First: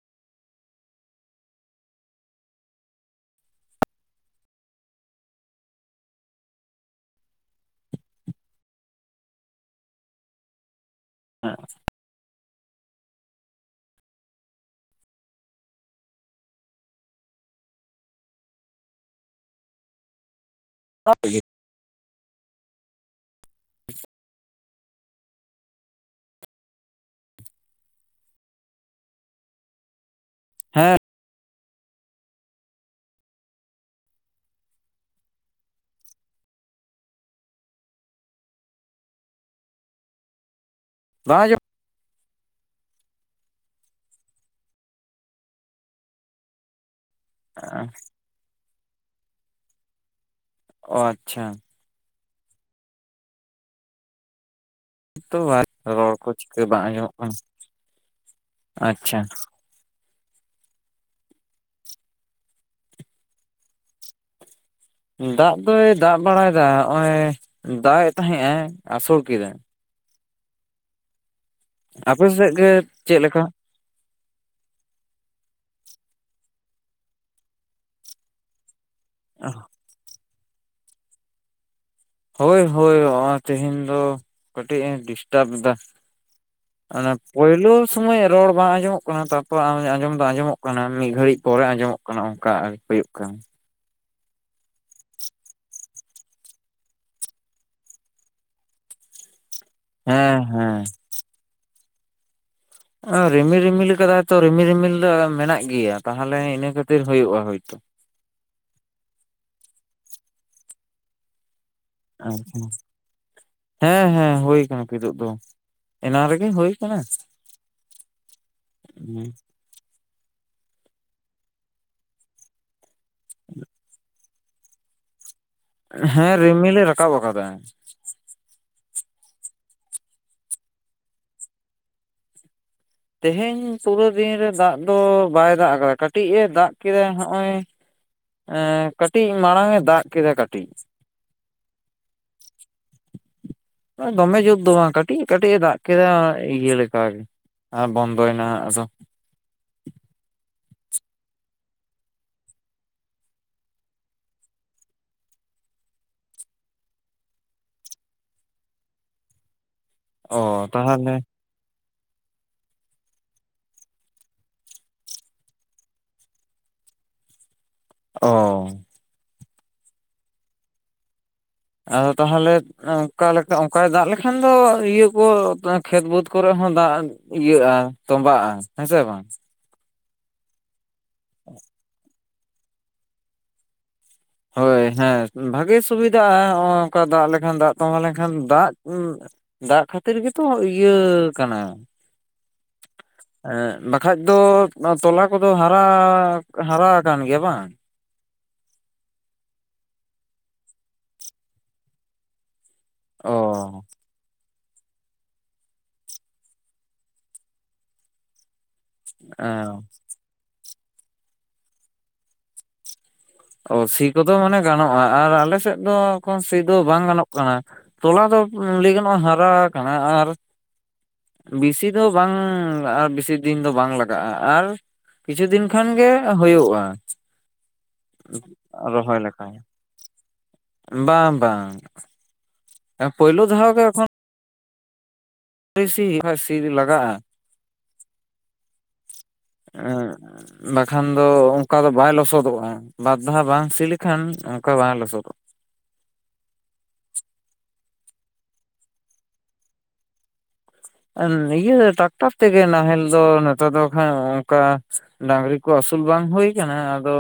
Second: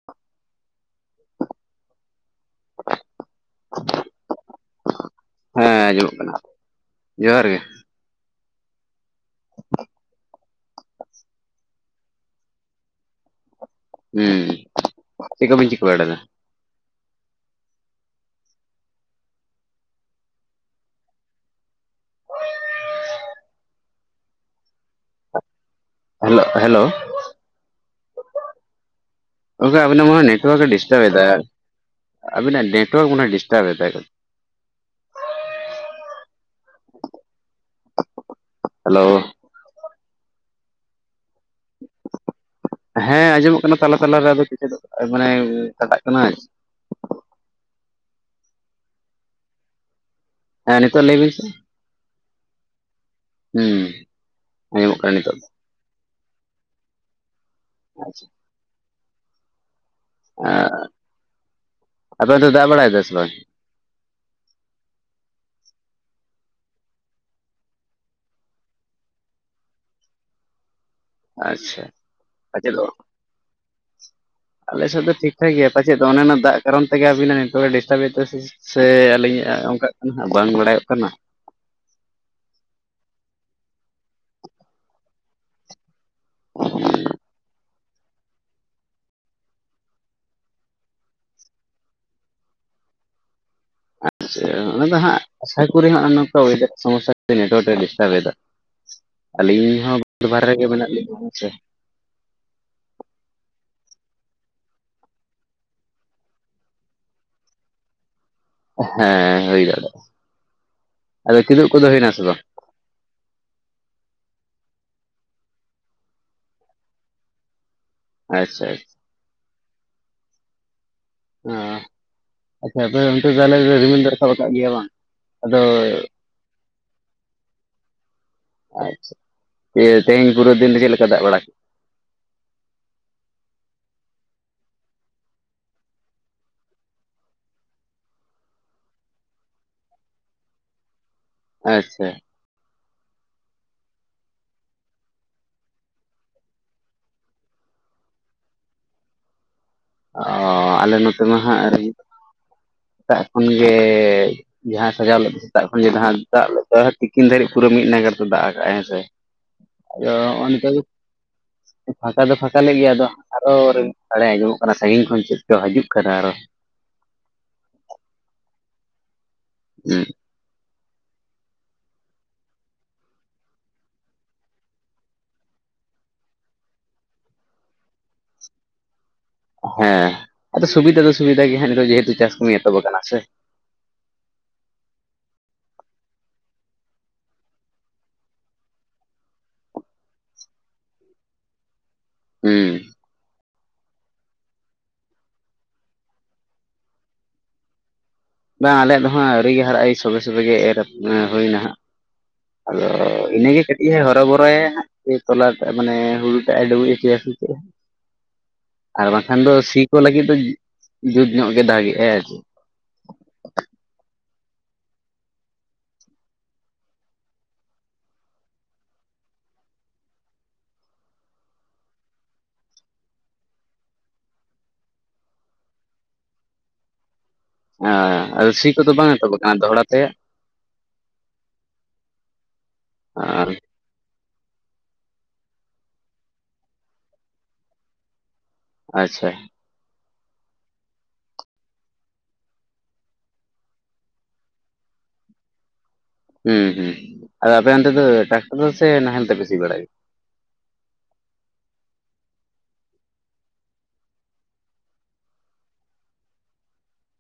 [inaudible] ᱦᱮᱸ ᱟᱸᱡᱚᱢᱚᱜ ᱠᱟᱱᱟ, ᱡᱚᱦᱟᱨ ᱜᱮ᱾ [inaudible] ᱮᱸ ᱦᱩᱸ, ᱪᱮᱜ ᱠᱚᱵᱤᱱ ᱪᱤᱠᱟᱹ ᱵᱟᱲᱟᱭᱫᱟ? [unintelligible] ᱨᱮᱜᱮ [unintelligible] ᱦᱮᱞᱜ ᱦᱮᱞᱳᱼᱼ ᱚᱠᱟ [unintelligible] ᱟᱵᱤᱱᱟᱜ [unintelligible] ᱱᱮᱴᱣᱟᱠ ᱮ ᱰᱤᱥᱴᱟᱵ ᱮᱫᱟᱭ, ᱟᱵᱤᱱᱟᱜ ᱱᱮᱴᱣᱟᱠ ᱢᱟᱱᱮ ᱦᱚᱭ ᱰᱤᱥᱴᱟᱵ ᱮᱫᱟᱭ᱾ ᱦᱟᱞᱳᱻ ᱵᱟᱝ ᱟᱸᱡᱚ [unintelligible] ᱦᱮᱸ ᱟᱸᱡᱚᱢᱚᱜ ᱠᱟᱱᱟ, ᱛᱟᱞᱟᱼᱛᱟᱞᱟ ᱨᱮ ᱟᱫᱚ ᱠᱮᱪᱮᱫᱚᱜ ᱢᱟᱱᱮ ᱠᱟᱴᱟᱜ ᱠᱟᱱᱟᱭ᱾ ᱟᱨᱻ ᱦᱮᱸ ᱚ ᱱᱤᱛᱚᱜ ᱞᱟᱹᱭ ᱵᱤᱱ ᱥᱮ, ᱟᱪᱪᱷᱟ ᱦᱩᱸ᱾ ᱟᱸᱡᱚᱢᱚᱜ ᱠᱟᱱᱟ ᱱᱤᱛᱚᱜ ᱛᱚ ᱫᱚ [unintelligible] ᱨᱚᱲ ᱠᱚ ᱪᱤᱠᱟᱹ ᱵᱟᱝ ᱟᱸᱡᱚᱢᱮᱜ ᱠᱟᱱᱟ᱾ ᱟᱪᱪᱷᱟ᱾ ᱟᱪᱪᱷᱟ᱾ ᱮᱸ ᱟᱯᱮ ᱚᱱᱛᱮ ᱫᱟᱜ ᱵᱟᱲᱟᱭᱮᱫᱟ ᱥᱮ ᱵᱟᱝ? ᱫᱟᱜ ᱫᱚᱭ ᱫᱟᱜ ᱵᱟᱲᱟᱭᱮᱫᱟ ᱦᱚᱸᱜ-ᱚᱭ ᱫᱟᱜ ᱮ ᱛᱟᱦᱮᱸ ᱟᱭ ᱟᱥᱩᱲ ᱠᱮᱫᱟᱭ᱾ ᱟᱪᱪᱷᱟ ᱟᱯᱮ ᱥᱮᱜ ᱜᱮ ᱯᱟᱪᱮᱫᱚᱜ ᱪᱮᱜ ᱞᱮᱠᱟ? ᱟᱞᱮ ᱥᱮᱫ ᱫᱚ ᱴᱷᱤᱠ ᱴᱷᱟᱠ ᱜᱮᱭᱟ ᱯᱟᱪᱷᱮᱫ ᱚᱱᱮ ᱚᱱᱟ ᱫᱟᱜ ᱠᱟᱨᱚᱱ ᱛᱮ ᱜᱮ ᱟᱵᱤᱱᱟ ᱱᱮᱴᱣᱟᱨᱠ ᱮ ᱰᱤᱥᱴᱩᱨᱵ ᱮᱫᱟ ᱥᱮ ᱪᱮᱜ? ᱥᱮ ᱟᱹᱞᱤᱧᱟᱜ ᱚᱱᱠᱟᱜ ᱠᱟᱱᱟ, ᱵᱟᱝ ᱵᱟᱲᱟᱭᱚᱜ ᱠᱟᱱᱟ᱾ ᱦᱚᱭ ᱦᱚᱭ ᱦᱚᱸᱜ ᱛᱮᱦᱮᱧ ᱫᱚ ᱠᱟᱹᱴᱤᱡ ᱮ ᱰᱤᱥᱴᱟᱵ ᱮᱫᱟ᱾ [inaudible] ᱚᱱᱟ ᱯᱳᱭᱞᱳ ᱥᱚᱢᱚᱭ ᱨᱚᱲ ᱵᱟᱝ ᱟᱸᱡᱚᱢᱚᱜ ᱠᱟᱱᱟ ᱛᱟᱯᱚᱨ ᱟᱸᱡᱚᱢ ᱫᱚ ᱟᱸᱡᱚᱢᱚᱜ ᱠᱟᱱᱟ, ᱢᱤᱜ ᱜᱷᱟᱹᱲᱤᱡ ᱯᱚᱨᱮ ᱟᱸᱡᱚᱢᱚᱜ ᱠᱟᱱᱟ᱾ ᱠᱚᱱᱚ ᱚᱱᱠᱟ ᱦᱩᱭᱩᱜ ᱠᱟᱱᱟ᱾ ᱟᱪᱪᱷᱟ ᱚᱱᱟ ᱫᱚ ᱦᱟᱸᱜ ᱟᱥᱟ ᱠᱚᱨᱤ ᱦᱟᱸᱜ ᱱᱚᱝᱠᱟ ᱳᱭᱫᱟᱨ ᱥᱚᱢᱚᱥᱭᱟ ᱠᱷᱟᱹᱛᱤᱨ ᱱᱮᱴᱣᱟᱨᱠ ᱮ ᱰᱤᱥᱴᱟᱨᱵ ᱮᱫᱟ᱾ ᱟᱹᱞᱤᱧ ᱦᱚᱸ [unintelligible] ᱦᱮᱸ ᱵᱟᱦᱨᱮ ᱨᱮᱜᱮ ᱦᱮᱸ ᱢᱮᱱᱟᱜ ᱞᱤᱧᱟ ᱦᱮᱸ ᱥᱮᱼᱼ ᱨᱤᱢᱤᱞ ᱨᱤᱢᱤᱞ ᱠᱟᱫᱟᱭ ᱛᱚ ᱨᱤᱢᱤᱞ ᱨᱤᱢᱤᱞ ᱫᱚ ᱢᱮᱱᱟᱜ ᱜᱮᱭᱟ, ᱛᱟᱦᱞᱮ ᱤᱱᱟᱹ ᱠᱷᱟᱹᱛᱤᱨ ᱦᱩᱭᱩᱜᱼᱟ ᱦᱚᱭ ᱛᱚ᱾ ᱦᱮᱸ ᱦᱩᱭ ᱫᱟᱲᱮᱭᱟᱜ-ᱟ᱾ ᱟᱫᱚ ᱠᱤᱫᱩᱜ ᱠᱚᱫᱚ ᱦᱩᱭᱮᱱᱟᱼᱼ ᱟᱪᱪᱷᱟ, ᱦᱮᱸ ᱦᱮᱸ ᱦᱩᱭ ᱟᱠᱟᱱᱟ ᱠᱤᱫᱩᱜ ᱫᱚ ᱾ ᱮᱱᱟᱝ ᱨᱮᱜᱮ ᱦᱩᱭ ᱟᱠᱟᱱᱟ᱾ ᱟᱪᱪᱷᱟ ᱟᱪᱪᱷᱟ᱾ ᱦᱮᱸ ᱟᱸ ᱟᱪᱪᱷᱟ ᱟᱯᱮ ᱚᱱᱛᱮ ᱛᱟᱦᱞᱮ ᱨᱩᱢᱤᱞ ᱫᱚ ᱨᱟᱠᱟᱵ ᱟᱠᱟᱫ ᱜᱮᱭᱟ ᱵᱟᱝ? ᱟᱫᱚ ᱦᱮᱸ ᱨᱤᱢᱤᱞᱮ ᱨᱟᱠᱟᱵ ᱟᱠᱟᱫᱟ᱾ ᱟᱪᱪᱷᱟ, [unintelligible] ᱛᱮᱦᱮᱧ ᱯᱩᱨᱟᱹ ᱫᱤᱱ ᱨᱮ ᱪᱮᱫ ᱞᱮᱠᱟ ᱫᱟᱜ ᱵᱟᱲᱟ [unintelligible] ᱛᱮᱦᱮᱧ ᱯᱩᱨᱟᱹ ᱫᱤᱱ ᱨᱮ ᱫᱟᱜ ᱫᱚ ᱵᱟᱭ ᱫᱟᱜ ᱟᱠᱟᱫᱟ ᱠᱟᱹᱴᱤᱡ ᱮ ᱫᱟᱜ ᱠᱮᱫᱟ ᱦᱚᱸᱜᱼᱚᱭᱼᱼ ᱮᱸ ᱠᱟᱹᱴᱤᱡ ᱢᱟᱲᱟᱝ ᱮ ᱫᱟᱜ ᱠᱮᱫᱟ ᱠᱟᱴᱤᱡ᱾ ᱟᱪᱪᱷᱟ᱾ ᱫᱚᱢᱮ ᱡᱩᱛ ᱫᱚ ᱵᱟᱝ ᱠᱟᱹᱴᱤᱡ ᱠᱟᱹᱴᱤᱡ ᱮ ᱫᱟᱜ ᱠᱮᱫᱟ ᱤᱭᱟᱹ ᱞᱮᱠᱟ ᱜᱮ ᱟᱨ ᱵᱚᱱᱫᱚᱭᱮᱱᱟ ᱦᱟᱸ ᱟᱫᱚ ᱚ ᱟᱞᱮ ᱱᱚᱛᱮ ᱢᱟ ᱦᱟᱸᱜ ᱥᱮᱛᱟᱜ ᱠᱷᱚᱱ ᱜᱮ ᱡᱟᱦᱟᱸᱭ ᱥᱟᱡᱟᱣ ᱞᱮᱫ ᱥᱮᱛᱟᱜ ᱠᱷᱚᱱ ᱫᱟᱜ ᱞᱮ ᱛᱤᱠᱤᱱ ᱫᱷᱟᱹᱨᱤᱡ ᱯᱩᱨᱟᱹ ᱢᱤᱫ ᱱᱟᱜᱟᱨ ᱛᱮ ᱫᱟᱜ ᱟᱠᱟᱜ ᱟᱭ ᱦᱮᱸ ᱥᱮ᱾ [inaudible] ᱟᱫᱚ ᱚ ᱱᱚᱜᱼᱚᱭ ᱱᱤᱛᱚᱜ ᱛᱟᱦᱚᱞᱮ ᱯᱷᱟᱸᱠᱟ ᱫᱚ ᱯᱷᱟᱸᱠᱟ ᱞᱮᱫ ᱜᱮᱭᱟ ᱟᱫᱚ ᱟᱨᱚ ᱨᱤᱢᱤᱞ ᱥᱟᱰᱮ ᱟᱸᱡᱚᱢᱚᱜ ᱚᱱᱟ ᱥᱟᱺᱜᱤᱧ ᱠᱷᱚᱱ ᱪᱮᱫ ᱪᱚ ᱦᱤᱡᱩᱜ ᱠᱟᱱᱟ ᱟᱨᱚ ᱚ ᱦᱮᱸ ᱟᱫᱚ ᱛᱟᱦᱚᱞᱮᱫ ᱚᱱᱠᱟ ᱞᱮᱠᱟ ᱚᱱᱠᱟᱭ ᱫᱟᱜ ᱞᱮᱠᱷᱟᱱ ᱫᱚ ᱤᱭᱟᱹ ᱠᱚ ᱠᱷᱮᱛ ᱵᱟᱹᱫᱽ ᱠᱚᱨᱮ ᱦᱚᱸ ᱫᱟᱜ ᱤᱭᱟᱹᱜᱼᱟ, ᱛᱚᱵᱟᱜᱼᱟ ᱦᱮᱸ ᱥᱮ ᱵᱟᱝ ᱦᱮᱸ ᱟᱫᱚ ᱥᱩᱵᱤᱫᱟ ᱫᱚ ᱥᱩᱵᱤᱫᱟ ᱜᱮ ᱦᱟᱸᱜ ᱱᱤᱛᱚᱜ ᱡᱮᱦᱮᱛᱩ ᱪᱟᱥ ᱠᱟᱹᱢᱤ ᱮᱛᱚᱦᱚᱵ ᱟᱠᱟᱱᱟ ᱥᱮ ᱦᱳᱭ, ᱦᱮᱸ ᱵᱷᱟᱜᱮ ᱥᱩᱵᱤᱫᱷᱟᱜᱼᱟ ᱱᱚᱜᱚᱭ ᱱᱚᱝᱠᱟ ᱫᱟᱜ ᱞᱮᱠᱷᱟᱱ ᱫᱟᱜ ᱛᱚᱸᱵᱟ ᱞᱮᱱᱠᱷᱟᱱ ᱫᱟᱜ [unintelligible] ᱫᱟᱜ ᱠᱷᱟᱹᱛᱤᱨ ᱜᱮᱛᱚ ᱤᱭᱟᱹ ᱟᱠᱟᱱᱟ᱾ ᱦᱮᱸ ᱮᱸᱜ ᱵᱟᱠᱷᱟᱡ ᱫᱚ ᱛᱚᱞᱟ ᱠᱚᱫᱚ ᱦᱟᱨᱟ ᱦᱟᱨᱟ ᱟᱠᱟᱱ ᱜᱮᱭᱟ ᱵᱟᱝ? ᱵᱟᱝ ᱟᱞᱮᱭᱟᱜ ᱫᱚ ᱦᱟᱸᱜ ᱟᱹᱣᱨᱤ ᱦᱟᱨᱟᱜ, ᱮ ᱥᱚᱵᱮ ᱥᱚᱵᱮ ᱜᱮ ᱮᱨ ᱦᱩᱭ ᱮᱱᱟ ᱦᱟᱸᱜ᱾ ᱟᱫᱚ ᱚ ᱤᱱᱟᱹ ᱜᱮ [unintelligible] ᱛᱟᱯᱚᱨᱮ ᱮᱨ ᱛᱚᱞᱟ ᱟᱜ ᱢᱟᱱᱮ ᱦᱩᱲᱩ ᱴᱟᱜ ᱮ ᱰᱩᱵᱩᱡ ᱦᱚᱪᱚᱭᱟ ᱥᱮ ᱪᱮᱫ ᱟᱨ ᱵᱟᱝᱠᱷᱟᱱ ᱫᱚ ᱮᱸ ᱥᱤ ᱠᱚ ᱞᱟᱹᱜᱤᱫ ᱫᱚ ᱡᱩᱫ ᱧᱚᱜ ᱜᱮ ᱫᱟᱜ ᱮᱫᱟ ᱟᱨᱠᱤ ᱚ ᱥᱤ ᱠᱚᱫᱚ ᱢᱟᱱᱮ ᱜᱟᱱᱚᱜᱼᱟ ᱟᱨ ᱟᱞᱮ ᱥᱮᱫ ᱫᱚ ᱮᱠᱷᱚᱱ ᱥᱤ ᱫᱚ ᱵᱟᱝ ᱜᱟᱱᱚᱜ ᱠᱟᱱᱟ᱾ ᱛᱚᱞᱟ ᱫᱚ ᱞᱟᱹᱭ ᱜᱟᱱᱚᱜᱼᱟ ᱦᱟᱨᱟ ᱟᱠᱟᱱᱟ ᱟᱨ ᱵᱮᱥᱤ ᱫᱚ ᱵᱟᱝ ᱟᱨ ᱵᱮᱥᱤ ᱫᱤᱱ ᱫᱚ ᱵᱟᱝ ᱞᱟᱜᱟᱜᱼᱟ ᱟᱨ ᱠᱤᱪᱷᱩ ᱫᱤᱱ ᱠᱷᱟᱱ ᱜᱮ ᱦᱩᱭᱩᱜᱼᱟ᱾ ᱦᱟᱸ ᱥᱤ ᱠᱚᱫᱚ ᱵᱟᱝ ᱨᱚᱦᱚᱭ ᱮᱛᱚᱦᱚᱵ ᱞᱮᱠᱟ ᱟᱠᱟᱱᱟ ᱫᱚᱦᱚᱲᱟ ᱛᱮ? ᱵᱟᱝ ᱵᱟᱝ ᱯᱳᱭᱞᱳ ᱫᱷᱟᱣ ᱜᱮ ᱮᱠᱷᱚᱱ [unintelligible] ᱥᱤ ᱫᱚ ᱞᱟᱜᱟᱜᱼᱟ᱾ ᱟᱪᱪᱷᱟ ᱵᱟᱠᱷᱟᱱ ᱫᱚ ᱚᱱᱠᱟ ᱫᱚ ᱵᱟᱭ ᱞᱚᱥᱚᱫᱚᱜᱼᱟ᱾ ᱵᱟᱨ ᱫᱷᱟᱣ ᱵᱟᱝ ᱥᱤ ᱞᱮᱠᱷᱟᱱ ᱚᱱᱠᱟ ᱵᱟᱝ ᱞᱚᱥᱚᱫᱚᱜᱼᱟ᱾ ᱦᱩᱸ ᱦᱩᱸ ᱟᱫᱚ ᱟᱯᱮ ᱚᱱᱛᱮ ᱫᱚ ᱴᱟᱠᱴᱟᱨ ᱫᱚ ᱥᱮ ᱱᱟᱦᱮᱞ ᱛᱮᱯᱮ ᱥᱤ ᱵᱟᱲᱟᱭᱟ᱾ ᱤᱭᱟᱹ ᱴᱟᱠᱴᱟᱨ ᱛᱮ ᱜᱮ ᱱᱟᱦᱮᱞ ᱫᱚ ᱱᱮᱛᱟᱨ ᱫᱚ ᱠᱷᱟᱡ ᱚᱱᱠᱟ ᱰᱟᱝᱨᱤ ᱠᱚ ᱟᱹᱥᱩᱞ ᱵᱟᱝ ᱦᱩᱭ ᱠᱟᱱᱟ ᱟᱫᱚ,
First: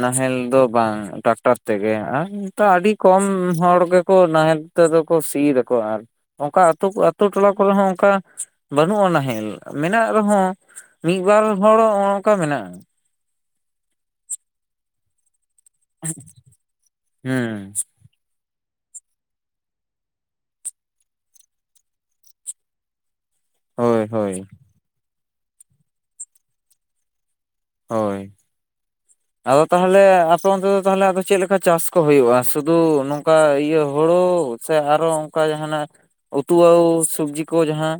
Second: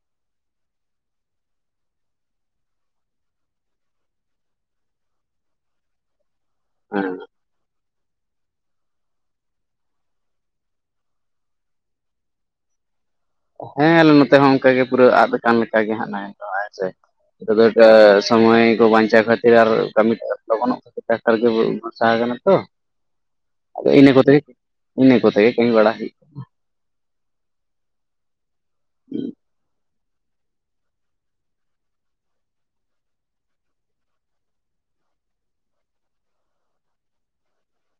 ᱱᱟᱦᱮᱞ ᱫᱚ ᱵᱟᱝ, ᱴᱨᱟᱠᱴᱟᱨ ᱛᱮᱜᱮ ᱟᱨ ᱱᱤᱛ ᱟᱹᱰᱤ ᱠᱚᱢ ᱦᱚᱲ ᱜᱮᱠᱚ ᱱᱟᱦᱮᱞ ᱛᱮᱫᱚ ᱠᱚ ᱥᱤ ᱮᱫᱟ ᱠᱚ ᱟᱨ ᱚᱱᱠᱟ ᱟᱹᱛᱩ ᱜᱮᱭᱟ? [unintelligible] ᱟᱛᱩ ᱴᱚᱞᱟ ᱠᱚᱨᱮ ᱦᱚᱸ ᱚᱱᱠᱟ ᱵᱟᱹᱱᱩᱜᱼᱟ ᱱᱟᱦᱮᱞ, ᱢᱮᱱᱟᱜ ᱨᱮᱦᱚᱸ ᱢᱤᱫ ᱵᱟᱨ ᱦᱚᱲ [unintelligible] ᱢᱮᱱᱟᱜᱼᱟ᱾ ᱦᱮᱸ ᱟᱞᱮ ᱱᱚᱛᱮ ᱦᱚᱸ ᱚᱝᱠᱟ ᱜᱮ ᱯᱩᱨᱟᱹ ᱟᱫ ᱟᱠᱟᱱ ᱞᱮᱠᱟ ᱜᱮ ᱦᱟᱸᱜ ᱱᱟᱦᱮᱞ ᱫᱚ ᱦᱮ ᱥᱮ, ᱦᱩᱸ [unintelligible] ᱥᱚᱢᱚᱭ ᱠᱚ ᱵᱟᱧᱪᱟᱣ ᱠᱷᱛᱤᱨ ᱟᱨ ᱠᱟᱹᱢᱤ ᱞᱚᱜᱚᱱᱚᱜ ᱴᱨᱟᱠᱴᱟᱨ ᱜᱮ ᱵᱚᱨᱥᱟ ᱟᱠᱟᱱᱟ ᱛᱚ ᱦᱳᱭ ᱤᱱᱟᱹ ᱠᱚᱛᱮ ᱦᱳᱭ ᱤᱱᱟᱹ ᱠᱚᱛᱮ ᱜᱮ ᱠᱟᱹᱢᱤ ᱵᱟᱲᱟ ᱦᱩᱭᱩᱜ ᱦᱳᱭ, ᱟᱫᱚ ᱛᱟᱦᱮ ᱛᱟᱦᱚᱞᱮ ᱟᱯᱮ ᱚᱱᱛᱮ ᱫᱚ ᱛᱟᱦᱚᱞᱮ ᱟᱫᱚ ᱪᱮᱫ ᱞᱮᱠᱟ ᱪᱟᱥ ᱠᱚ ᱦᱩᱭᱩᱜᱼᱟ, ᱥᱩᱫᱷᱩ ᱱᱚᱝᱠᱟ ᱤᱭᱟᱹ ᱦᱳᱲᱳ ᱥᱮ ᱟᱨᱚ ᱚᱱᱠᱟ ᱡᱟᱦᱟᱱᱟᱜ ᱩᱛᱩ [unintelligible] ᱥᱚᱵᱡᱤ ᱠᱚ ᱡᱟᱸᱦᱟᱸ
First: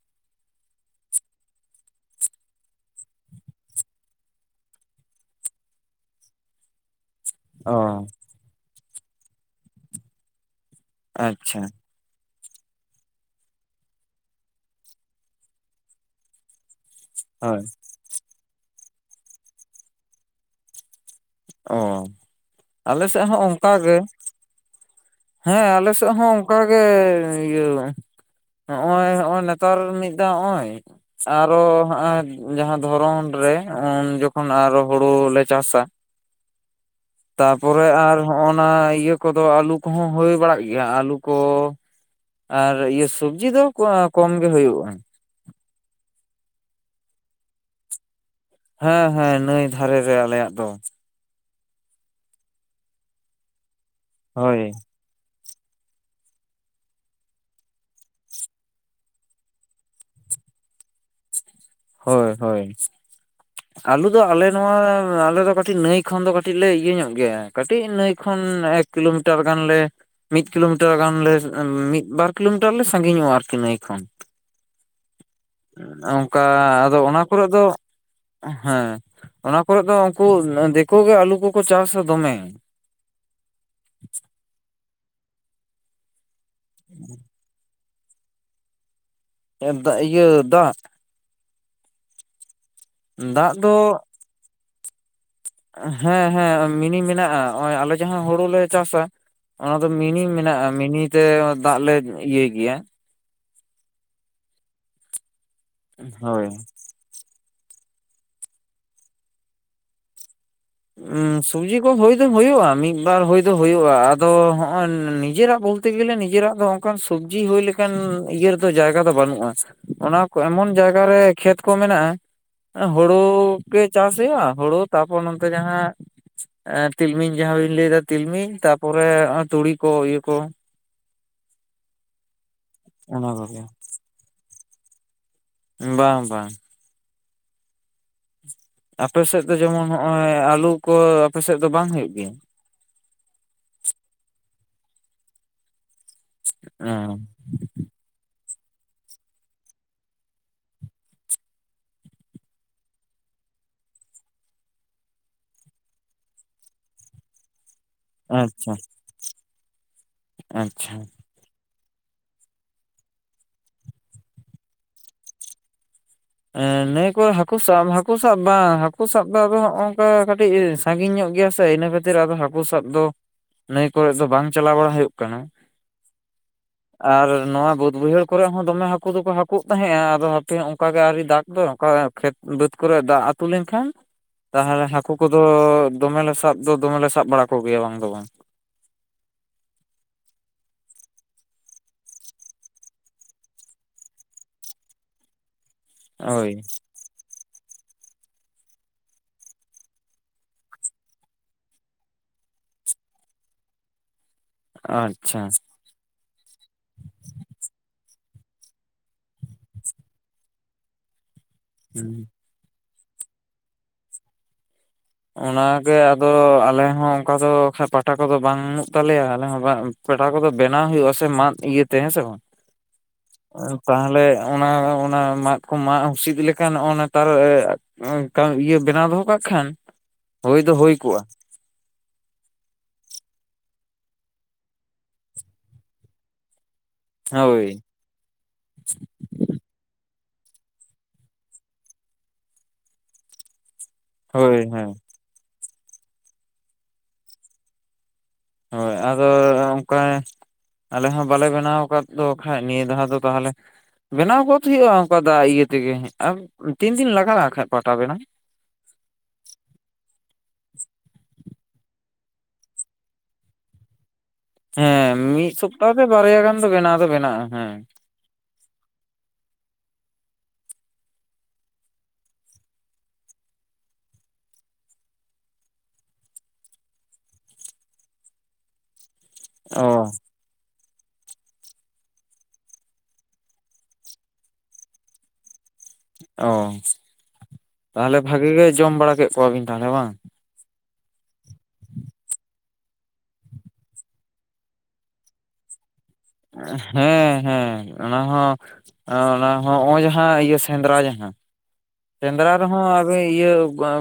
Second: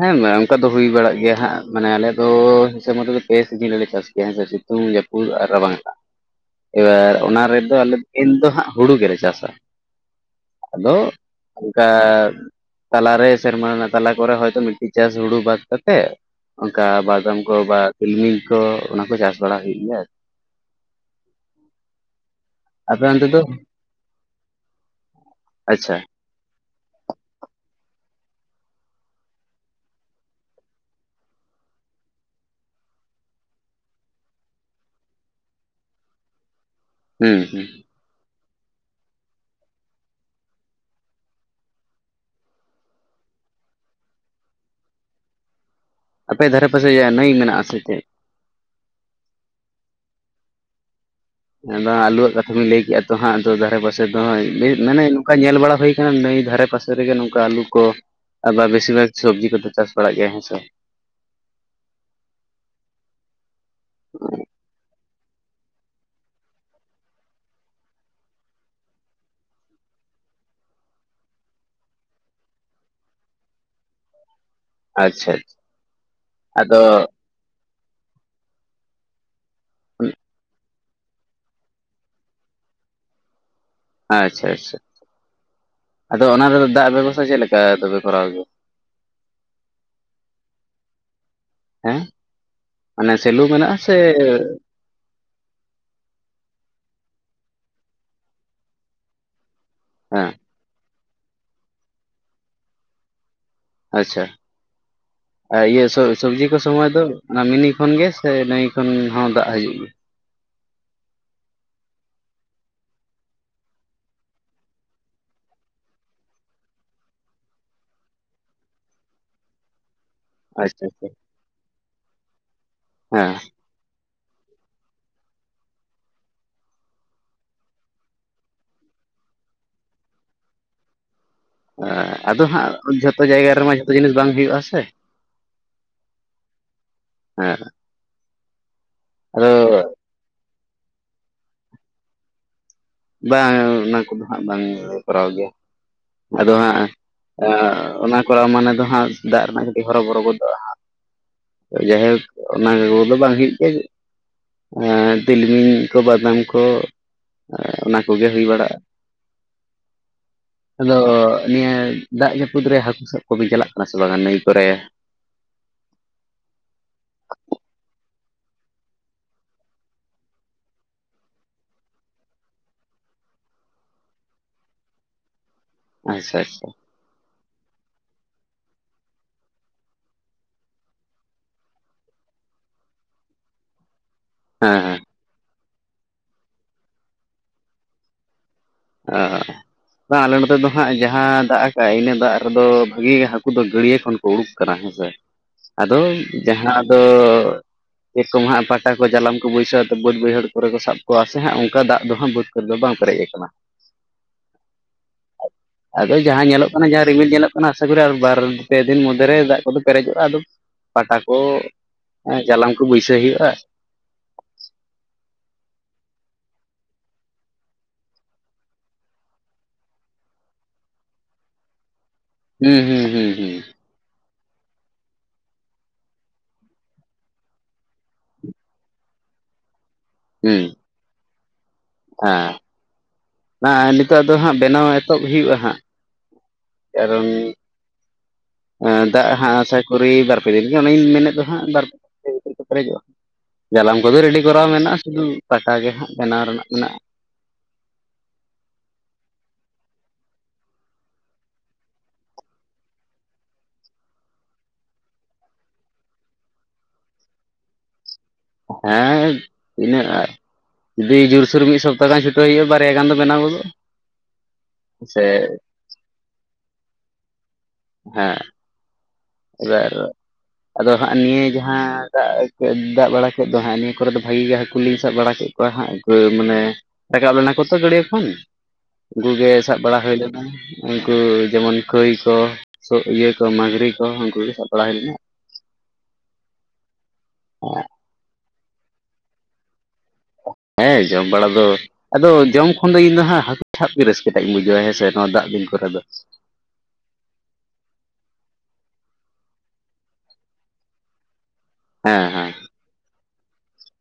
ᱦᱮᱸ ᱚᱱᱠᱟ ᱫᱚ ᱦᱩᱭ ᱵᱟᱲᱟᱜ ᱜᱮᱭᱟ ᱦᱟᱸᱜ, ᱢᱟᱱᱮ ᱟᱞᱮᱭᱟᱜ ᱫᱚ ᱦᱤᱥᱟᱹᱵ ᱢᱚᱛᱚ ᱫᱚ ᱯᱮ ᱥᱤᱡᱤᱱ ᱨᱮᱞᱮ ᱪᱟᱥ ᱜᱮᱭᱟ ᱦᱮᱸ ᱥᱮ [inaudible] ᱛᱩᱝ, ᱡᱮᱯᱩᱫ ᱟᱨ ᱨᱟᱵᱟᱝ ᱴᱟᱜ᱾ ᱮᱵᱟᱨ ᱚᱱᱟ ᱨᱮᱫᱚ ᱟᱞᱮ ᱚ ᱠᱤᱱ ᱫᱚ ᱦᱟᱸᱜ ᱦᱩᱲᱩ ᱜᱮᱞᱮ ᱪᱟᱥᱟ, ᱟᱫᱚ ᱟᱪᱪᱷᱟ᱾ ᱚᱱᱠᱟ ᱛᱟᱞᱟᱨᱮ ᱥᱮᱨᱢᱟ ᱨᱮᱱᱟᱜ ᱛᱟᱞᱟ ᱠᱚᱨᱮ ᱦᱚᱭ ᱛᱚ ᱢᱤᱫᱴᱤᱡ ᱪᱟᱥ ᱦᱩᱲᱩ ᱵᱟᱫ ᱠᱟᱛᱮᱜ, ᱚᱱᱠᱟ ᱵᱟᱫᱟᱢ ᱠᱚ ᱦᱳᱭ ᱵᱟ ᱛᱤᱞᱢᱤᱧ ᱠᱚ ᱚᱱᱟ ᱠᱚ ᱪᱟᱥ ᱵᱟᱲᱟ ᱦᱩᱭᱩᱜ ᱜᱮᱭᱟ ᱟᱨᱠᱤ᱾ ᱚᱻ᱾ ᱟᱯᱮ ᱟᱞᱮ ᱥᱮᱫ ᱚᱱᱛᱮ ᱦᱚᱸ ᱫᱚ ᱚᱱᱠᱟᱜ ᱜᱮ, ᱦᱮᱸ ᱟᱞᱮ ᱟᱪᱪᱷᱟ ᱥᱮᱫ ᱦᱚᱸ ᱚᱱᱠᱟ ᱜᱮ ᱤᱭᱟᱹ, ᱱᱚᱜᱼᱚᱭ ᱱᱚᱜᱼᱚᱭ ᱱᱮᱛᱟᱨ ᱢᱤᱫ ᱫᱷᱟᱣ ᱦᱚᱸᱜ-ᱚᱭ ᱟᱨᱦᱚᱸ ᱦᱟᱸᱜ-ᱟᱭ ᱡᱟᱦᱟᱸ ᱫᱷᱚᱨᱚᱱ ᱨᱮ ᱩᱱ ᱡᱚᱠᱷᱚᱱ ᱟᱨᱚ ᱦᱩᱲᱩ ᱞᱮ ᱪᱟᱥᱟ᱾ ᱦᱩᱸ ᱦᱩᱸ ᱛᱟᱯᱚᱨᱮ ᱟᱨ ᱦᱚᱸᱜ-ᱚ ᱱᱟ ᱤᱭᱟᱹ ᱠᱚᱫᱚ ᱟᱹᱞᱩ ᱠᱚᱦᱚᱸ ᱦᱩᱭ ᱵᱟᱲᱟᱜ ᱜᱮᱭᱟ, ᱟᱹᱞᱩ ᱠᱚ ᱟᱨ ᱤᱭᱟᱹ ᱥᱚᱵᱽᱡᱤ ᱫᱚ ᱠᱚᱢ ᱜᱮ ᱦᱩᱭᱩᱜᱼᱟ᱾ ᱟᱯᱮ ᱫᱷᱟᱨᱮ ᱯᱟᱥᱮᱡ ᱱᱟᱹᱭ ᱢᱮᱱᱟᱜᱼᱟ ᱥᱮ ᱪᱮᱫ? ᱦᱮᱸ ᱦᱮᱸ ᱱᱟᱹᱭ ᱫᱷᱟᱨᱮ ᱨᱮ ᱟᱞᱮᱭᱟᱜ ᱫᱚ᱾ ᱟᱫᱚ ᱟᱞᱩᱣᱟᱜ ᱠᱟᱛᱷᱟ ᱵᱤᱱ ᱞᱟᱹᱭ ᱠᱮᱜ-ᱟ ᱛᱚ ᱦᱟᱸᱜ ᱟᱫᱚ ᱫᱷᱟᱨᱮ ᱯᱟᱥᱮ ᱫᱚ ᱦᱳᱭ ᱦᱟᱸᱜ [inaudible] ᱚᱱᱠᱟ ᱧᱮᱞ ᱵᱟᱲᱟ ᱦᱩᱭ ᱠᱟᱱᱟ ᱱᱟᱹᱭ ᱫᱷᱟᱨᱮ ᱯᱟᱥᱮ ᱨᱮᱜᱮ ᱱᱚᱝᱠᱟ ᱟᱞᱩ ᱠᱚ ᱟᱵᱟᱨ ᱵᱮᱥᱤᱨ ᱵᱷᱟᱜᱷ ᱥᱚᱵᱽᱡᱤ ᱠᱚᱫᱚ ᱪᱟᱥ ᱵᱟᱲᱟᱜ ᱜᱮᱭᱟ ᱦᱮᱸ ᱥᱮ᱾ ᱦᱳᱭ ᱦᱳᱭ, ᱟᱞᱩ ᱫᱚ ᱟᱞᱮ ᱱᱚᱣᱟ ᱟᱞᱮ ᱫᱚ ᱠᱟᱹᱴᱤᱡ ᱱᱟᱹᱭ ᱠᱷᱚᱱ ᱫᱚ ᱠᱟᱹᱴᱤᱡ ᱞᱮ ᱤᱭᱟᱹ ᱧᱚᱜ ᱜᱮᱭᱟ, ᱠᱟᱹᱴᱤᱡ ᱱᱟᱹᱭ ᱠᱷᱚᱱ ᱮᱠ ᱠᱤᱞᱳᱢᱤᱴᱟᱨ ᱜᱟᱱ ᱞᱮ ᱢᱤᱫ ᱠᱤᱞᱳᱢᱤᱴᱟᱨ ᱜᱟᱱ ᱞᱮ ᱢᱤᱫ, ᱵᱟᱨ ᱠᱤᱞᱳᱢᱤᱴᱟᱨ ᱞᱮ ᱥᱟᱺᱜᱤᱧᱚᱜᱼᱟ ᱟᱨᱠᱤ ᱱᱟᱹᱭ ᱠᱷᱚᱱ᱾ ᱟᱪᱪᱷᱟ ᱾ ᱟᱻ ᱟᱫᱚ ᱚᱱᱟ ᱠᱚᱨᱮᱫ ᱫᱚ, ᱦᱮᱸ, ᱚᱱᱟ ᱠᱚᱨᱮᱫ ᱫᱚ ᱩᱱᱠᱩ ᱫᱤ ᱠᱚᱜᱮ ᱟᱞᱩ ᱠᱚᱠᱚ ᱪᱟᱥᱟ ᱫᱚᱢᱮ᱾ ᱟᱪᱪᱷᱟ ᱟᱪᱪᱷᱟ᱾ ᱟᱫᱚ ᱚᱱᱟ ᱨᱮ ᱫᱚ ᱫᱟᱜ ᱵᱮᱵᱚᱥᱛᱟ ᱪᱮᱫ ᱞᱮᱠᱟ ᱛᱚᱵᱮ ᱠᱚᱨᱟᱣ ᱜᱮᱭᱟ? ᱦᱮᱸ ᱫᱟᱜ ᱤᱭᱟᱹ ᱫᱟᱜ? ᱦᱮᱸ। ᱢᱟᱱᱮ ᱥᱮᱞᱩ ᱫᱟᱜ ᱫᱚ ᱢᱮᱱᱟᱜᱼᱟ ᱥᱮ ᱦᱮᱸ ᱦᱮᱸ ᱢᱤᱱᱤ ᱢᱮᱱᱟᱜᱼᱟ, ᱦᱚᱸᱜᱼᱚᱭ ᱟᱞᱮ ᱡᱟᱦᱟᱸ ᱦᱩᱲᱩᱞᱮ ᱪᱟᱥᱟ, ᱚᱱᱟ ᱫᱚ ᱢᱤᱱᱤ ᱦᱮᱸ ᱢᱮᱱᱟᱜᱼᱟ ᱢᱤᱱᱤ ᱛᱮ ᱚᱱᱟ ᱫᱟᱜ ᱞᱮ ᱤᱭᱟᱹᱭ ᱜᱮᱭᱟ᱾ ᱟᱪᱪᱷᱟ᱾ ᱟᱨ ᱤᱭᱟᱹ ᱥᱚ ᱥᱚᱵᱽᱡᱤ ᱦᱳᱭ ᱠᱚ ᱥᱚᱢᱚᱭ ᱫᱚ? ᱚᱱᱟ ᱢᱤᱱᱤ ᱠᱷᱚᱱ ᱜᱮ ᱥᱮ ᱱᱟᱹᱭ ᱠᱷᱚᱱ ᱦᱚᱸ ᱫᱟᱜ ᱦᱤᱡᱩᱜ ᱜᱮᱭᱟ? ᱩ ᱥᱚᱵᱽᱡᱤ ᱠᱚ ᱦᱩᱭ ᱫᱚ ᱦᱩᱭᱩᱜᱼᱟ ᱢᱤᱫᱵᱟᱨ ᱦᱩᱭ ᱫᱚ ᱦᱩᱭᱩᱜᱼᱟ ᱟᱫᱚ ᱦᱚᱸᱜᱼᱚᱭ ᱱᱤᱡᱮᱨᱟᱜ ᱵᱷᱩᱞ ᱛᱮ ᱜᱮᱞᱮ ᱱᱤᱡᱮᱨᱟᱜ ᱫᱚ ᱚᱱᱠᱟᱱ ᱥᱚᱵᱽᱡᱤ ᱦᱩᱭ ᱞᱮᱠᱟᱱ ᱤᱭᱟᱹ ᱨᱮᱫᱚ ᱡᱟᱭᱜᱟ ᱫᱚ ᱵᱟᱹᱱᱩᱜᱼᱟ, ᱚᱱᱟ ᱮᱢᱚᱱ ᱟᱪᱪᱷᱟ ᱡᱟᱭᱜᱟ ᱟᱪᱪᱷᱟ ᱨᱮ ᱠᱷᱮᱛ ᱠᱚ ᱢᱮᱱᱟᱜᱼᱟ, ᱦᱮᱸ ᱦᱮᱸ, ᱦᱩᱲᱩ ᱠᱟᱹᱡ ᱪᱟᱥ ᱦᱩᱭᱩᱜᱼᱟ, ᱦᱩᱲᱩ ᱛᱟᱨᱯᱚᱨ ᱱᱚᱱᱛᱮ ᱡᱟᱦᱟᱸ ᱮᱸ ᱛᱤᱞᱢᱤᱧ ᱡᱟᱦᱟᱸ ᱵᱤᱱ ᱞᱟᱹᱭᱫᱟ ᱛᱤᱞᱢᱤᱧ ᱛᱟᱯᱚᱨᱮ ᱛᱩᱲᱤ ᱠᱚ ᱤᱭᱟᱹ ᱠᱚ᱾ ᱟᱫᱚ ᱦᱟᱸᱜ ᱡᱷᱚᱛᱚ ᱚᱱᱟ ᱡᱟᱭᱜᱟ ᱠᱚᱜᱮ ᱨᱮᱢᱟ ᱡᱷᱚᱛᱚ ᱡᱤᱱᱤᱥ ᱵᱟᱝ ᱦᱩᱭᱩᱜ-ᱟ ᱥᱮ᱾ ᱵᱟᱝ ᱵᱟᱝ᱾ ᱦᱮᱸ᱾ ᱟᱯᱮ ᱥᱮᱫ ᱟᱫᱚ ᱫᱚ ᱡᱮᱢᱚᱱ ᱱᱚᱜᱼᱚᱭ ᱟᱹᱞᱩ ᱠᱚ ᱟᱯᱮ ᱥᱮᱫ ᱫᱚ ᱵᱟᱝ ᱦᱩᱭᱩᱜ ᱜᱮᱭᱟ? ᱵᱟᱝ ᱚᱱᱟ ᱠᱚᱫᱚ ᱦᱟᱸᱜ ᱵᱟᱝ ᱠᱚᱨᱟᱣ ᱜᱮᱭᱟ᱾ ᱟᱫᱚ ᱦᱟᱸᱜ ᱚᱸ ᱚᱱᱟ ᱠᱚᱨᱣᱟ ᱢᱟᱱᱮ ᱫᱚ ᱦᱟᱸᱜ, ᱫᱟᱜ ᱨᱮᱱᱟᱜ ᱠᱟᱹᱴᱤᱡ ᱦᱚᱨᱚ ᱵᱚᱨᱚ ᱜᱚᱫᱚᱜᱼᱟ ᱦᱟᱸᱜ᱾ ᱡᱟᱭᱦᱳᱠ ᱚᱱᱟ ᱠᱚᱫᱚ ᱵᱟᱝ ᱦᱩᱭᱩᱜ ᱜᱮᱭᱟ᱾ ᱮᱻ ᱛᱤᱞᱢᱤᱧ ᱠᱚ ᱵᱟᱫᱟᱢ ᱠᱚ, ᱚᱱᱟ ᱠᱚᱜᱮ ᱦᱩᱭ ᱟᱪᱪᱷᱟ ᱵᱟᱲᱟᱜᱼᱟ᱾ ᱟᱪᱪᱷᱟ ᱟᱫᱚ ᱱᱤᱭᱟᱹ ᱫᱟᱜᱽ ᱡᱟᱹᱯᱩᱫ ᱨᱮ ᱦᱟᱹᱠᱩ ᱥᱟᱵ ᱠᱚᱵᱤᱱ ᱪᱟᱞᱟᱜ ᱠᱟᱱᱟ ᱥᱮ ᱵᱟᱝᱟ ᱱᱟᱹᱭ ᱠᱚᱨᱮ? ᱱᱤᱭᱟᱹ ᱠᱚ ᱦᱟᱠᱩ ᱥᱟᱵ ᱦᱟᱹᱠᱩ ᱥᱟᱵ ᱵᱟᱝ ᱦᱟᱹᱠᱩ ᱥᱟᱵ ᱫᱚ ᱟᱫᱚ ᱱᱚᱜᱼ ᱱᱚᱝᱠᱟ ᱠᱟᱹᱴᱤᱡ, ᱥᱟᱺᱜᱤᱧ ᱧᱚᱜ ᱜᱮᱭᱟ ᱥᱮ ᱤᱱᱟᱹ ᱠᱷᱟᱹᱛᱤᱨ ᱟᱫᱚ ᱦᱟᱹᱠᱩ ᱥᱟᱵ ᱫᱚ ᱱᱟᱹᱭ ᱠᱚᱨᱮ ᱫᱚ ᱵᱟᱝ ᱪᱟᱞᱟᱣ ᱵᱟᱲᱟ ᱦᱩᱭᱩᱜ ᱠᱟᱱᱟ᱾ ᱟᱪᱪᱷᱟ ᱟᱪᱪᱷᱟ, ᱟᱨ ᱱᱚᱣᱟ ᱵᱟᱹᱫᱽ ᱵᱟᱹᱭᱦᱟᱹᱲ ᱠᱚᱨᱮ ᱦᱚᱸ ᱫᱚᱢᱮ ᱦᱟᱹᱠᱩ ᱫᱚᱠᱚ ᱦᱟᱹᱠᱩᱜ ᱛᱟᱦᱮᱸᱜᱼᱟ ᱟᱫᱚ ᱦᱟᱯᱮ ᱚᱱᱠᱟ, ᱟᱣᱨᱤ ᱫᱟᱜ ᱫᱚ ᱠᱷᱮᱛ ᱵᱟᱹᱫᱽ ᱠᱚᱨᱮ ᱫᱟᱜᱽ ᱟᱹᱛᱩ ᱞᱮᱱᱠᱷᱟᱱ ᱦᱮᱸ ᱛᱟᱦᱚᱞᱮ ᱦᱮᱸ ᱦᱟᱸᱠ, ᱠᱩ ᱠᱚᱫᱚ ᱫᱚᱢᱮᱞᱮ ᱥᱟᱵ ᱫᱚ ᱫᱚᱢᱮ ᱥᱟᱵ ᱵᱟᱲᱟ ᱠᱚᱜᱮᱭᱟ ᱵᱟᱝ ᱫᱚ ᱵᱟᱝ᱾ ᱚᱻ, ᱵᱟᱝ ᱟᱞᱮ ᱱᱚᱛᱮ ᱫᱚ ᱦᱟᱸᱜ ᱡᱟᱦᱟᱸ ᱫᱟᱜᱽ ᱟᱠᱟᱫ ᱟᱭ ᱤᱱᱟᱹ ᱫᱟᱜᱽ ᱨᱮᱫᱚ ᱵᱷᱟᱹᱜᱤ ᱜᱮ ᱦᱟᱹᱠᱩ ᱫᱚ ᱜᱟᱹᱲᱤᱭᱟᱹ ᱠᱷᱚᱱ, ᱠᱚ ᱩᱲᱩᱠ ᱠᱟᱱᱟ ᱦᱮᱸ ᱥᱮ ᱟᱫᱚ ᱦᱳᱭ ᱡᱟᱦᱟᱸ ᱫᱚ ᱪᱮ ᱠᱚᱢᱟ ᱦᱟᱸᱯᱟᱴᱟ ᱠᱚ ᱡᱟᱞᱟᱱ ᱠᱚ ᱵᱟᱹᱭᱥᱟᱹᱣ ᱵᱟᱹᱫᱽ ᱵᱟᱹᱭᱦᱟᱹᱲ ᱠᱚᱨᱮ ᱠᱚ ᱥᱟᱵ ᱠᱚᱣᱟ ᱥᱮ ᱦᱟᱸᱜ ᱚᱱᱠᱟ ᱫᱟᱜᱽ ᱫᱚ ᱦᱟᱸᱜ ᱵᱟᱹ ᱠᱷᱮᱛ ᱫᱚ ᱵᱟᱝ ᱯᱮᱨᱮᱡ ᱟᱠᱟᱱᱟ᱾ ᱟᱪᱪᱷᱟ, ᱟᱫᱚ ᱡᱟᱦᱟᱸ ᱧᱮᱞᱚᱜ ᱠᱟᱱᱟ ᱡᱟᱦᱟᱸ ᱨᱤᱢᱤᱞ ᱧᱮᱞᱚᱜ ᱠᱟᱱᱟ ᱟᱥᱟ ᱠᱚᱨᱮ ᱟᱨ ᱵᱟᱨ ᱯᱮ ᱫᱤᱱ ᱢᱚᱫᱽᱫᱷᱮ ᱨᱮ ᱫᱟᱜᱽ ᱠᱚᱫᱚ ᱯᱮᱨᱮᱡᱚᱜᱼᱟ᱾ ᱟᱫᱚ ᱯᱟᱴᱟ ᱠᱚ, ᱦᱩᱸ, ᱦᱮᱸ ᱡᱟᱞᱟᱢ ᱠᱚ ᱵᱟᱹᱭᱥᱟᱹ ᱦᱩᱭᱩᱜᱼᱟ᱾ ᱚᱱᱟᱜᱮ ᱟᱫᱚ ᱟᱞᱮ ᱦᱚᱸ ᱚᱱᱠᱟ ᱫᱚ ᱯᱟᱴᱟ ᱠᱚᱫᱚ ᱵᱟᱹᱱᱩᱜ ᱛᱟᱞᱮᱭᱟ ᱟᱞᱮ ᱦᱚᱸ ᱵᱟᱝ, ᱯᱮᱴᱷᱟ ᱠᱚᱫᱚ ᱵᱮᱱᱟᱣ ᱦᱩᱭᱩᱜᱼᱟ ᱥᱮ ᱢᱟᱫ ᱤᱭᱟᱹᱛᱮ ᱦᱮᱸ ᱥᱮ ᱵᱟᱝ᱾ ᱦᱩᱸ ᱦᱩᱸ ᱦᱩᱸ ᱦᱩᱸ᱾ ᱛᱟᱦᱚᱞᱮ ᱚᱱᱟ ᱚᱱᱟ ᱢᱟᱫ ᱠᱚ ᱢᱟᱜ ᱦᱩᱥᱤᱫ ᱞᱮᱠᱷᱟᱱ ᱱᱚᱜᱼᱚᱭ ᱱᱮᱛᱟᱨ। ᱼᱤᱭᱟᱹ ᱵᱮᱱᱟᱣ ᱫᱚᱦᱚ ᱠᱟᱜ ᱠᱷᱟᱱ ᱦᱩᱭ ᱦᱩᱸ ᱫᱚ ᱦᱩᱭ ᱠᱚᱜᱼᱟ᱾ ᱦᱮᱸ ᱱᱟᱜᱼᱚᱸᱭ ᱱᱤᱛᱚᱜ ᱫᱚ ᱦᱟᱸᱜ ᱵᱮᱱᱟᱣ ᱮᱛᱚᱦᱚᱵ ᱦᱩᱭᱩᱜᱼᱟ ᱦᱟᱸᱜ᱾ ᱠᱟᱨᱚᱱ, ᱦᱳᱭ ᱫᱟᱜ ᱦᱟᱸᱜ ᱟᱥᱟ ᱠᱚᱨᱤ ᱵᱟᱨ ᱯᱮ ᱫᱤᱱ ᱜᱮ ᱚᱱᱟ ᱜᱮᱧ ᱢᱮᱱᱮᱫ ᱫᱚ ᱦᱟᱸᱜ ᱵᱟᱨ ᱯᱮ ᱫᱤᱱ [unintelligible] ᱯᱮᱨᱮᱡᱚᱜᱼᱟ᱾ ᱡᱟᱞᱟᱢ ᱠᱚᱫᱚ ᱨᱮᱰᱤ ᱦᱳᱭ ᱠᱚᱨᱟᱣ ᱦᱳᱭ ᱢᱮᱱᱟᱜᱼᱟ ᱥᱩᱫᱩ ᱯᱟᱴᱟ ᱜᱮ ᱦᱟᱸᱜ ᱵᱮᱱᱟᱣ ᱨᱮᱱᱟᱜ ᱢᱮᱱᱟᱜᱼᱟ᱾ ᱦᱳᱭ ᱟᱫᱚ ᱚᱱᱠᱟ, ᱟᱞᱮ ᱦᱚᱸ ᱵᱟᱞᱮ ᱵᱮᱱᱟᱣ ᱟᱠᱟᱫ ᱫᱚ ᱠᱷᱟᱡ ᱱᱤᱭᱟᱹ ᱫᱷᱟᱣ ᱫᱚ ᱛᱟᱦᱚᱞᱮ, ᱵᱮᱱᱟᱣ ᱜᱚᱫ ᱦᱩᱭᱩᱜᱼᱟ ᱚᱱᱠᱟ ᱫᱟᱜ ᱤᱭᱟᱹ ᱛᱮᱜᱮ ᱟᱨ ᱛᱤᱱ ᱫᱤᱱ ᱞᱟᱜᱟᱜᱼᱟ ᱠᱷᱟᱱ ᱯᱟᱴᱟ ᱵᱮᱱᱟᱣ, ᱦᱮᱸ ᱛᱤᱱᱟᱹᱜ ᱟᱨ ᱡᱩᱫᱤ ᱡᱩᱨᱥᱩᱨ ᱢᱤᱫ ᱥᱚᱯᱛᱟ ᱜᱟᱱ ᱪᱷᱩᱴᱟᱹᱣ ᱦᱩᱭᱩᱜᱼᱟ ᱵᱟᱨᱭᱟ ᱜᱟᱱ ᱫᱚ ᱵᱮᱱᱟᱣ ᱜᱚᱫᱚᱜᱼᱟ᱾ ᱦᱮᱸ ᱥᱮ ᱢᱤᱫ ᱥᱚᱯᱛᱟ ᱛᱮ ᱵᱟᱨᱭᱟ ᱜᱟᱱ ᱫᱚ ᱵᱮᱱᱟᱣ ᱫᱚ ᱵᱮᱱᱟᱜᱼᱟ ᱦᱮᱸ᱾ ᱦᱮᱸ, [unintelligible] ᱟᱫᱚ ᱦᱟᱸᱜ ᱱᱤᱭᱟᱹ ᱡᱟᱦᱟᱸ ᱫᱟᱜᱽ ᱫᱟᱜᱽ ᱵᱟᱲᱟ ᱠᱮᱫ ᱫᱚ ᱦᱟᱸᱜ ᱱᱤᱭᱟᱹ ᱠᱚᱨᱮ ᱫᱚ ᱵᱷᱟᱹᱜᱤ ᱜᱮ ᱦᱟᱹᱠᱩ ᱞᱤᱧ ᱥᱟᱵ ᱵᱟᱲᱟ ᱠᱮᱫ ᱦᱳᱭ ᱦᱟᱸᱜ ᱦᱳᱭ ᱢᱟᱱᱮ ᱨᱟᱠᱟᱵ ᱞᱮᱱᱟ ᱠᱚ ᱛᱚ ᱜᱟᱹᱰᱭᱟᱹ ᱠᱷᱚᱱ᱾ ᱟᱹᱰᱤ ᱜᱮ ᱥᱟᱵ ᱵᱟᱲᱟ ᱚ ᱦᱩᱭ ᱞᱮᱱᱟ, ᱩᱱᱠᱩ ᱡᱮᱢᱚᱱ ᱠᱟᱹᱭ ᱠᱚ ᱤᱭᱟᱹ ᱠᱚ ᱢᱟᱹᱜᱽᱨᱤ ᱠᱚ ᱩᱱᱠᱩ ᱜᱮ ᱥᱟᱵ ᱵᱟᱲᱟ ᱦᱩᱭ ᱞᱮᱱᱟ᱾ ᱚ ᱛᱟᱦᱚᱞᱮ ᱵᱷᱟᱜᱮ ᱜᱮ ᱡᱚᱢ ᱵᱟᱲᱟ ᱠᱮᱫ ᱠᱚᱣᱟ ᱵᱤᱱ ᱛᱟᱦᱚᱞᱮ ᱵᱟᱝ, ᱦᱮᱸ ᱡᱚᱢ ᱵᱟᱲᱟ ᱫᱚ ᱟᱫᱚ ᱡᱚᱢ ᱠᱷᱚᱱ ᱫᱚ ᱤᱧ ᱫᱚ ᱦᱟᱸᱜ ᱦᱟᱠᱩ ᱥᱟᱵ ᱜᱮ ᱨᱟᱹᱥᱠᱟᱹ ᱴᱟᱜ ᱤᱧ ᱵᱩᱡᱷᱟᱹᱣᱟ ᱦᱮᱸ ᱥᱮ ᱱᱚᱣᱟ ᱫᱟᱜᱽ ᱫᱤᱱ ᱠᱚᱨᱮ ᱫᱚ᱾ ᱦᱮᱸ ᱦᱮᱸ ᱚᱱᱟ ᱦᱚᱸ, ᱚᱱᱟ ᱦᱚᱸ ᱦᱚᱸᱜᱼᱚᱭ ᱡᱟᱦᱟᱸ ᱤᱭᱟᱹ, ᱥᱮᱸᱫᱽᱨᱟ ᱡᱟᱦᱟᱸᱼᱼ ᱦᱮᱸ ᱥᱮᱸᱫᱽᱨᱟ ᱦᱮᱸ ᱨᱮᱦᱚᱸ ᱟᱵᱮ ᱤᱭᱟᱹ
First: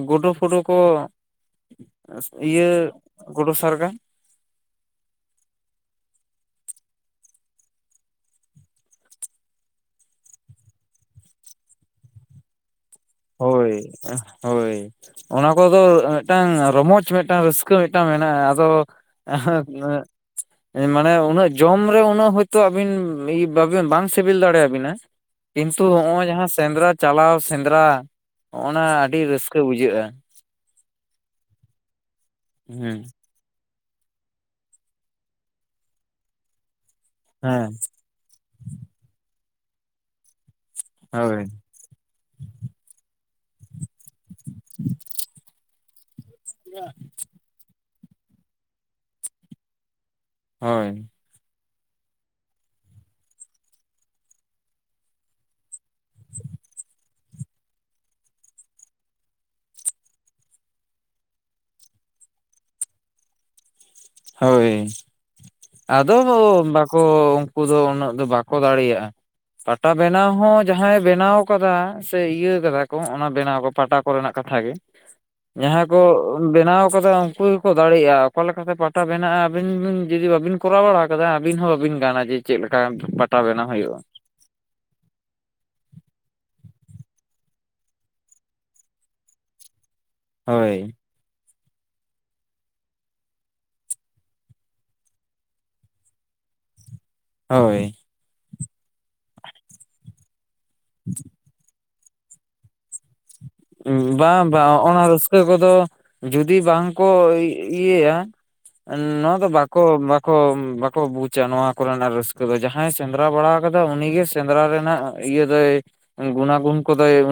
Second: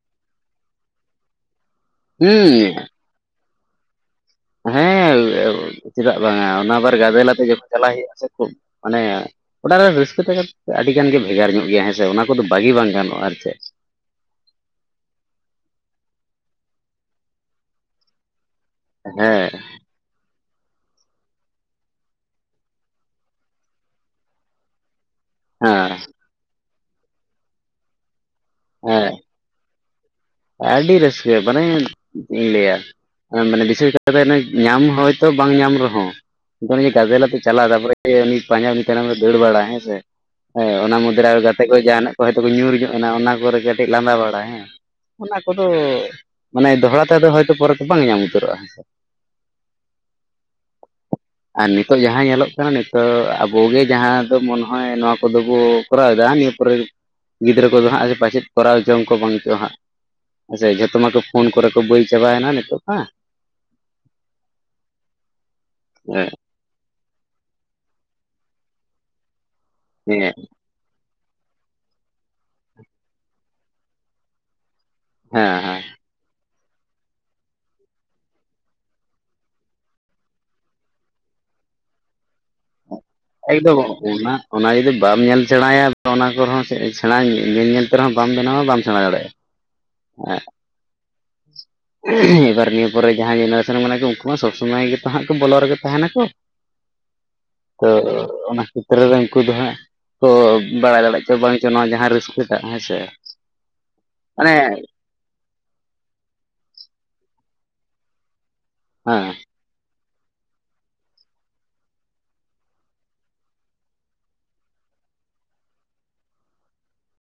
ᱜᱩᱰᱩ ᱯᱷᱩᱰᱩ ᱠᱚᱼᱼ ᱤᱭᱟᱹ ᱦᱩᱸ ᱜᱩᱰᱩ ᱥᱟᱨᱜᱟ ᱾ ᱦᱮᱸ ᱪᱮᱫᱟᱜ ᱵᱟᱝᱟ, ᱚᱱᱟ ᱟᱵᱟᱨ ᱜᱟᱫᱮ ᱞᱟᱛᱮ ᱡᱚᱠᱷᱚᱱ ᱪᱟᱞᱟᱜ ᱦᱩᱭᱩᱜᱼᱟ ᱥᱮ ᱠᱷᱩᱵᱽ ᱢᱟᱱᱮᱼᱼ ᱚᱲᱟᱜ ᱨᱮ ᱨᱟᱹᱥᱠᱟᱹ ᱛᱟᱠᱮ, ᱟᱹᱰᱤᱜᱟᱱ ᱜᱮ ᱵᱷᱮᱜᱟᱨ ᱧᱚᱜ ᱜᱮᱭᱟ ᱦᱮᱸ ᱥᱮ ᱚᱱᱟ ᱠᱚᱫᱚ ᱵᱟᱹᱜᱤ ᱵᱟᱝ ᱜᱟᱱᱚᱜᱼᱟ ᱾ ᱦᱳᱭ ᱦᱳᱭ ᱾ ᱚᱱᱟ ᱠᱚᱫᱚ ᱢᱤᱫᱴᱟᱝ ᱨᱚᱢᱚᱡᱽ ᱢᱤᱫᱴᱟᱝ ᱨᱟᱹᱥᱠᱟᱹ ᱢᱤᱫᱴᱟᱝ ᱢᱮᱱᱟᱜᱼᱟ ᱟᱫᱚᱼᱼ ᱦᱮᱸ ᱟᱸᱦᱟ [unintelligible] ᱢᱟᱱᱮ ᱩᱱᱟᱹᱜ ᱡᱚᱢ ᱨᱮ ᱩᱱᱟᱹᱜ ᱦᱚᱭᱛᱳ ᱵᱟᱹᱵᱤᱱ ᱵᱟᱝ ᱥᱤᱵᱤᱞ ᱫᱟᱲᱮᱭᱟᱵᱤᱱᱟ ᱾ ᱠᱤᱱᱛᱩ ᱦᱮᱸ ᱱᱚᱜᱼᱚᱭ ᱡᱟᱦᱟᱸ ᱥᱮᱸᱫᱽᱨᱟ ᱪᱟᱞᱟᱣ ᱥᱮᱸᱫᱽᱨᱟᱼᱼ ᱱᱚᱸᱜᱼᱱᱟ ᱦᱮᱸ ᱟᱹᱰᱤ ᱨᱟᱹᱥᱠᱟᱹ ᱵᱩᱡᱷᱟᱹᱜᱼᱟ ᱾ ᱟᱹᱰᱤ ᱨᱟᱹᱥᱠᱟᱹ, ᱵᱟᱱᱮ ᱪᱮᱫ ᱤᱧ ᱞᱟᱹᱭᱟ ᱦᱮᱸ ᱾ ᱢᱟᱱᱮ ᱵᱤᱥᱮᱥ ᱠᱟᱛᱮ ᱧᱟᱢ ᱦᱚᱭᱛᱳ ᱵᱟᱝ ᱧᱟᱢ ᱨᱮᱦᱚᱸ, ᱚᱱᱮ ᱡᱮ ᱜᱟᱡᱮᱞ ᱟᱛᱮ ᱪᱟᱞᱟᱣ ᱦᱮᱸ ᱛᱟᱨᱯᱚᱨᱮᱼᱼ ᱩᱱᱤ ᱯᱟᱸᱡᱟ ᱩᱱᱤ ᱛᱟᱭᱱᱚᱢ ᱨᱮ ᱫᱟᱹᱲ ᱵᱟᱲᱟ ᱦᱮᱸᱥᱮ, ᱚᱱᱟ ᱢᱚᱫᱽᱫᱷᱮᱨᱮ ᱟᱨ ᱦᱳᱭ ᱜᱟᱛᱮᱼᱼ ᱠᱚᱭ ᱡᱟᱦᱟᱱᱟᱜ ᱠᱚ ᱦᱳᱭᱛᱚ ᱠᱚ ᱧᱩᱨ ᱧᱚᱜ ᱟᱱᱟ ᱠᱚᱨᱮ ᱠᱟᱹᱴᱤᱡ ᱞᱟᱸᱫᱟ ᱵᱟᱲᱟᱭ ᱦᱮᱸᱼᱼ [unintelligible] ᱚᱱᱟ ᱠᱚᱫᱚ, ᱢᱟᱱᱮ ᱫᱚᱦᱲᱟ ᱛᱮᱫᱚ ᱦᱚᱭᱛᱚ ᱯᱚᱨᱮ ᱛᱮ ᱵᱟᱝ ᱧᱟᱢ ᱩᱛᱟᱹᱨᱚᱜᱼᱟ ᱾ ᱦᱳᱭ ᱾ ᱟᱨ ᱱᱤᱛᱳᱜ ᱡᱟᱦᱟᱸ ᱧᱮᱞᱚᱜ ᱠᱟᱱᱟ ᱱᱤᱛᱳᱜ ᱟᱵᱚᱜᱮ ᱡᱟᱦᱟᱸ ᱫᱚ ᱢᱚᱱᱮ ᱦᱚᱭ ᱱᱚᱣᱟ ᱠᱚᱫᱚ ᱵᱚᱼᱼ ᱠᱚᱨᱟᱣᱮᱫᱟ ᱱᱤᱭᱟᱹ ᱯᱚᱨᱮ, ᱜᱤᱫᱽᱨᱟᱹ ᱠᱚᱫᱚ ᱦᱟᱸᱜ ᱯᱟᱪᱮᱫ ᱠᱚᱨᱟᱣ ᱡᱚᱝ ᱠᱚ ᱵᱟᱝ ᱪᱚᱼᱟ ᱦᱟᱸᱜ ᱾ ᱥᱮ ᱡᱷᱚᱛᱚ ᱢᱟᱠᱚ ᱯᱷᱳᱱ ᱠᱚᱨᱮ ᱠᱚ ᱵᱟᱹᱭ ᱪᱟᱵᱟᱭᱱᱟ ᱱᱤᱛᱚᱜ ᱢᱟ ᱾ ᱦᱳᱭ, ᱟᱫᱚ ᱦᱳ [inaudible] ᱠᱚ ᱩᱱᱠᱩ ᱫᱚ ᱩᱱᱟᱹᱜ ᱫᱚ ᱵᱟᱠᱚ ᱫᱟᱲᱮᱭᱟᱜᱼᱟ, ᱯᱟᱴᱟ ᱦᱮᱸ ᱵᱮᱱᱟᱣ ᱦᱚᱸᱼᱼ ᱡᱟᱦᱟᱸᱭ ᱵᱮᱱᱟᱣ ᱠᱟᱫᱟ, ᱥᱮ ᱤᱭᱟᱹ ᱠᱟᱫᱟ ᱠᱚ ᱚᱱᱟ ᱵᱮᱱᱟᱣ ᱠᱚ ᱯᱟᱴᱟ ᱠᱚᱨᱮᱱᱟᱜ ᱠᱟᱛᱷᱟ ᱜᱮᱼᱼ ᱦᱮᱸ ᱡᱟᱦᱟᱸᱭ ᱠᱚ ᱵᱮᱱᱟᱣ ᱠᱟᱫᱟ ᱩᱱᱠᱩ ᱜᱮᱠᱚ ᱫᱟᱲᱮᱭᱟᱜᱼᱟ, ᱚᱠᱟ ᱞᱮᱠᱟᱛᱮ ᱯᱟᱼᱼ ᱴᱟ ᱵᱮᱱᱟᱜᱼᱟ, ᱟᱵᱤᱱ ᱡᱩᱫᱤ ᱵᱟᱵᱤᱱ ᱠᱚᱨᱟᱣ ᱵᱟᱲᱟ ᱟᱠᱟᱫᱟ ᱟᱹᱵᱤᱱ ᱦᱚᱸ ᱵᱟᱹᱵᱤᱱ ᱜᱟᱱᱟ ᱡᱮ ᱪᱮᱫ ᱞᱮᱠᱟ ᱯᱟᱼᱼ ᱮ ᱫᱚ ᱱᱟ [inaudible] ᱚᱱᱟ ᱡᱩᱫᱤ ᱵᱟᱢ ᱧᱮᱞ ᱥᱮᱬᱟᱭᱟ ᱚᱱᱟ ᱠᱚᱨᱮᱦᱚᱸ ᱥᱮᱬᱟ ᱧᱮᱞ ᱧᱮᱞ ᱛᱮ ᱨᱮᱦᱚᱸ ᱵᱟᱢ ᱵᱮᱱᱟᱣᱟ ᱵᱟᱢ ᱥᱮᱬᱟ ᱫᱟᱲᱮᱭᱟᱜᱼᱟ ᱾ ᱦᱮ [inaudible] ᱦᱳᱭ ᱾ [inaudible] ᱮᱵᱟᱨ ᱱᱤᱭᱟᱹ ᱯᱚᱨᱮ ᱡᱟᱦᱟᱸᱭ ᱡᱮᱱᱟᱨᱮᱥᱚᱱ ᱢᱮᱱᱟᱜ ᱠᱚ ᱩᱱᱠᱩ ᱢᱟ ᱥᱚᱵᱽ ᱥᱚᱢᱚᱭ ᱜᱮᱛᱚ ᱦᱟᱸᱜ ᱠᱚ ᱵᱚᱞᱚ ᱨᱮᱜᱮ ᱛᱟᱦᱮᱱᱟᱠᱚ ᱾ ᱦᱳᱭ ᱛᱚ ᱚᱱᱟ ᱠᱷᱮᱛᱨᱮ ᱨᱮ ᱩᱱᱠᱩ ᱫᱚ ᱦᱟᱸᱜ ᱠᱚᱼᱼ ᱵᱟᱲᱟᱭ ᱫᱟᱲᱮᱜ ᱪᱚ ᱵᱟᱝᱪᱚ ᱱᱚᱣᱟ ᱡᱟᱦᱟᱸ ᱨᱟᱹᱥᱠᱟᱹᱴᱟᱜ ᱦᱮᱸ ᱥᱮ ᱾ ᱵᱟᱝ ᱵᱟᱝ ᱚᱱᱟᱼᱼ ᱨᱟᱹᱥᱠᱟᱹ ᱠᱚᱫᱚ, ᱡᱩᱫᱤ ᱵᱟᱝ ᱠᱚ ᱤᱭᱟᱹᱭᱟ, ᱦᱮᱸ ᱱᱚᱣᱟ ᱫᱚ ᱵᱟᱼᱼ ᱠᱚ ᱵᱟᱠᱚ, ᱵᱟᱠᱚ ᱵᱩᱡᱟ ᱱᱚᱣᱟ ᱠᱚᱨᱮᱱᱟᱜ ᱨᱟᱹᱥᱠᱟᱹ ᱫᱚ, ᱡᱟᱦᱟᱸᱭ ᱥᱮᱸᱫᱽᱨᱟ ᱵᱟᱲᱟ ᱠᱟᱫᱟ ᱩᱱᱤ ᱜᱮ ᱥᱮᱸᱫᱽᱨᱟ ᱨᱮᱱᱟᱜᱼᱼ ᱤᱭᱟᱹ ᱫᱚᱭ, ᱜᱩᱱᱟ ᱜᱩᱱ ᱠᱚᱫᱚᱭᱼᱼ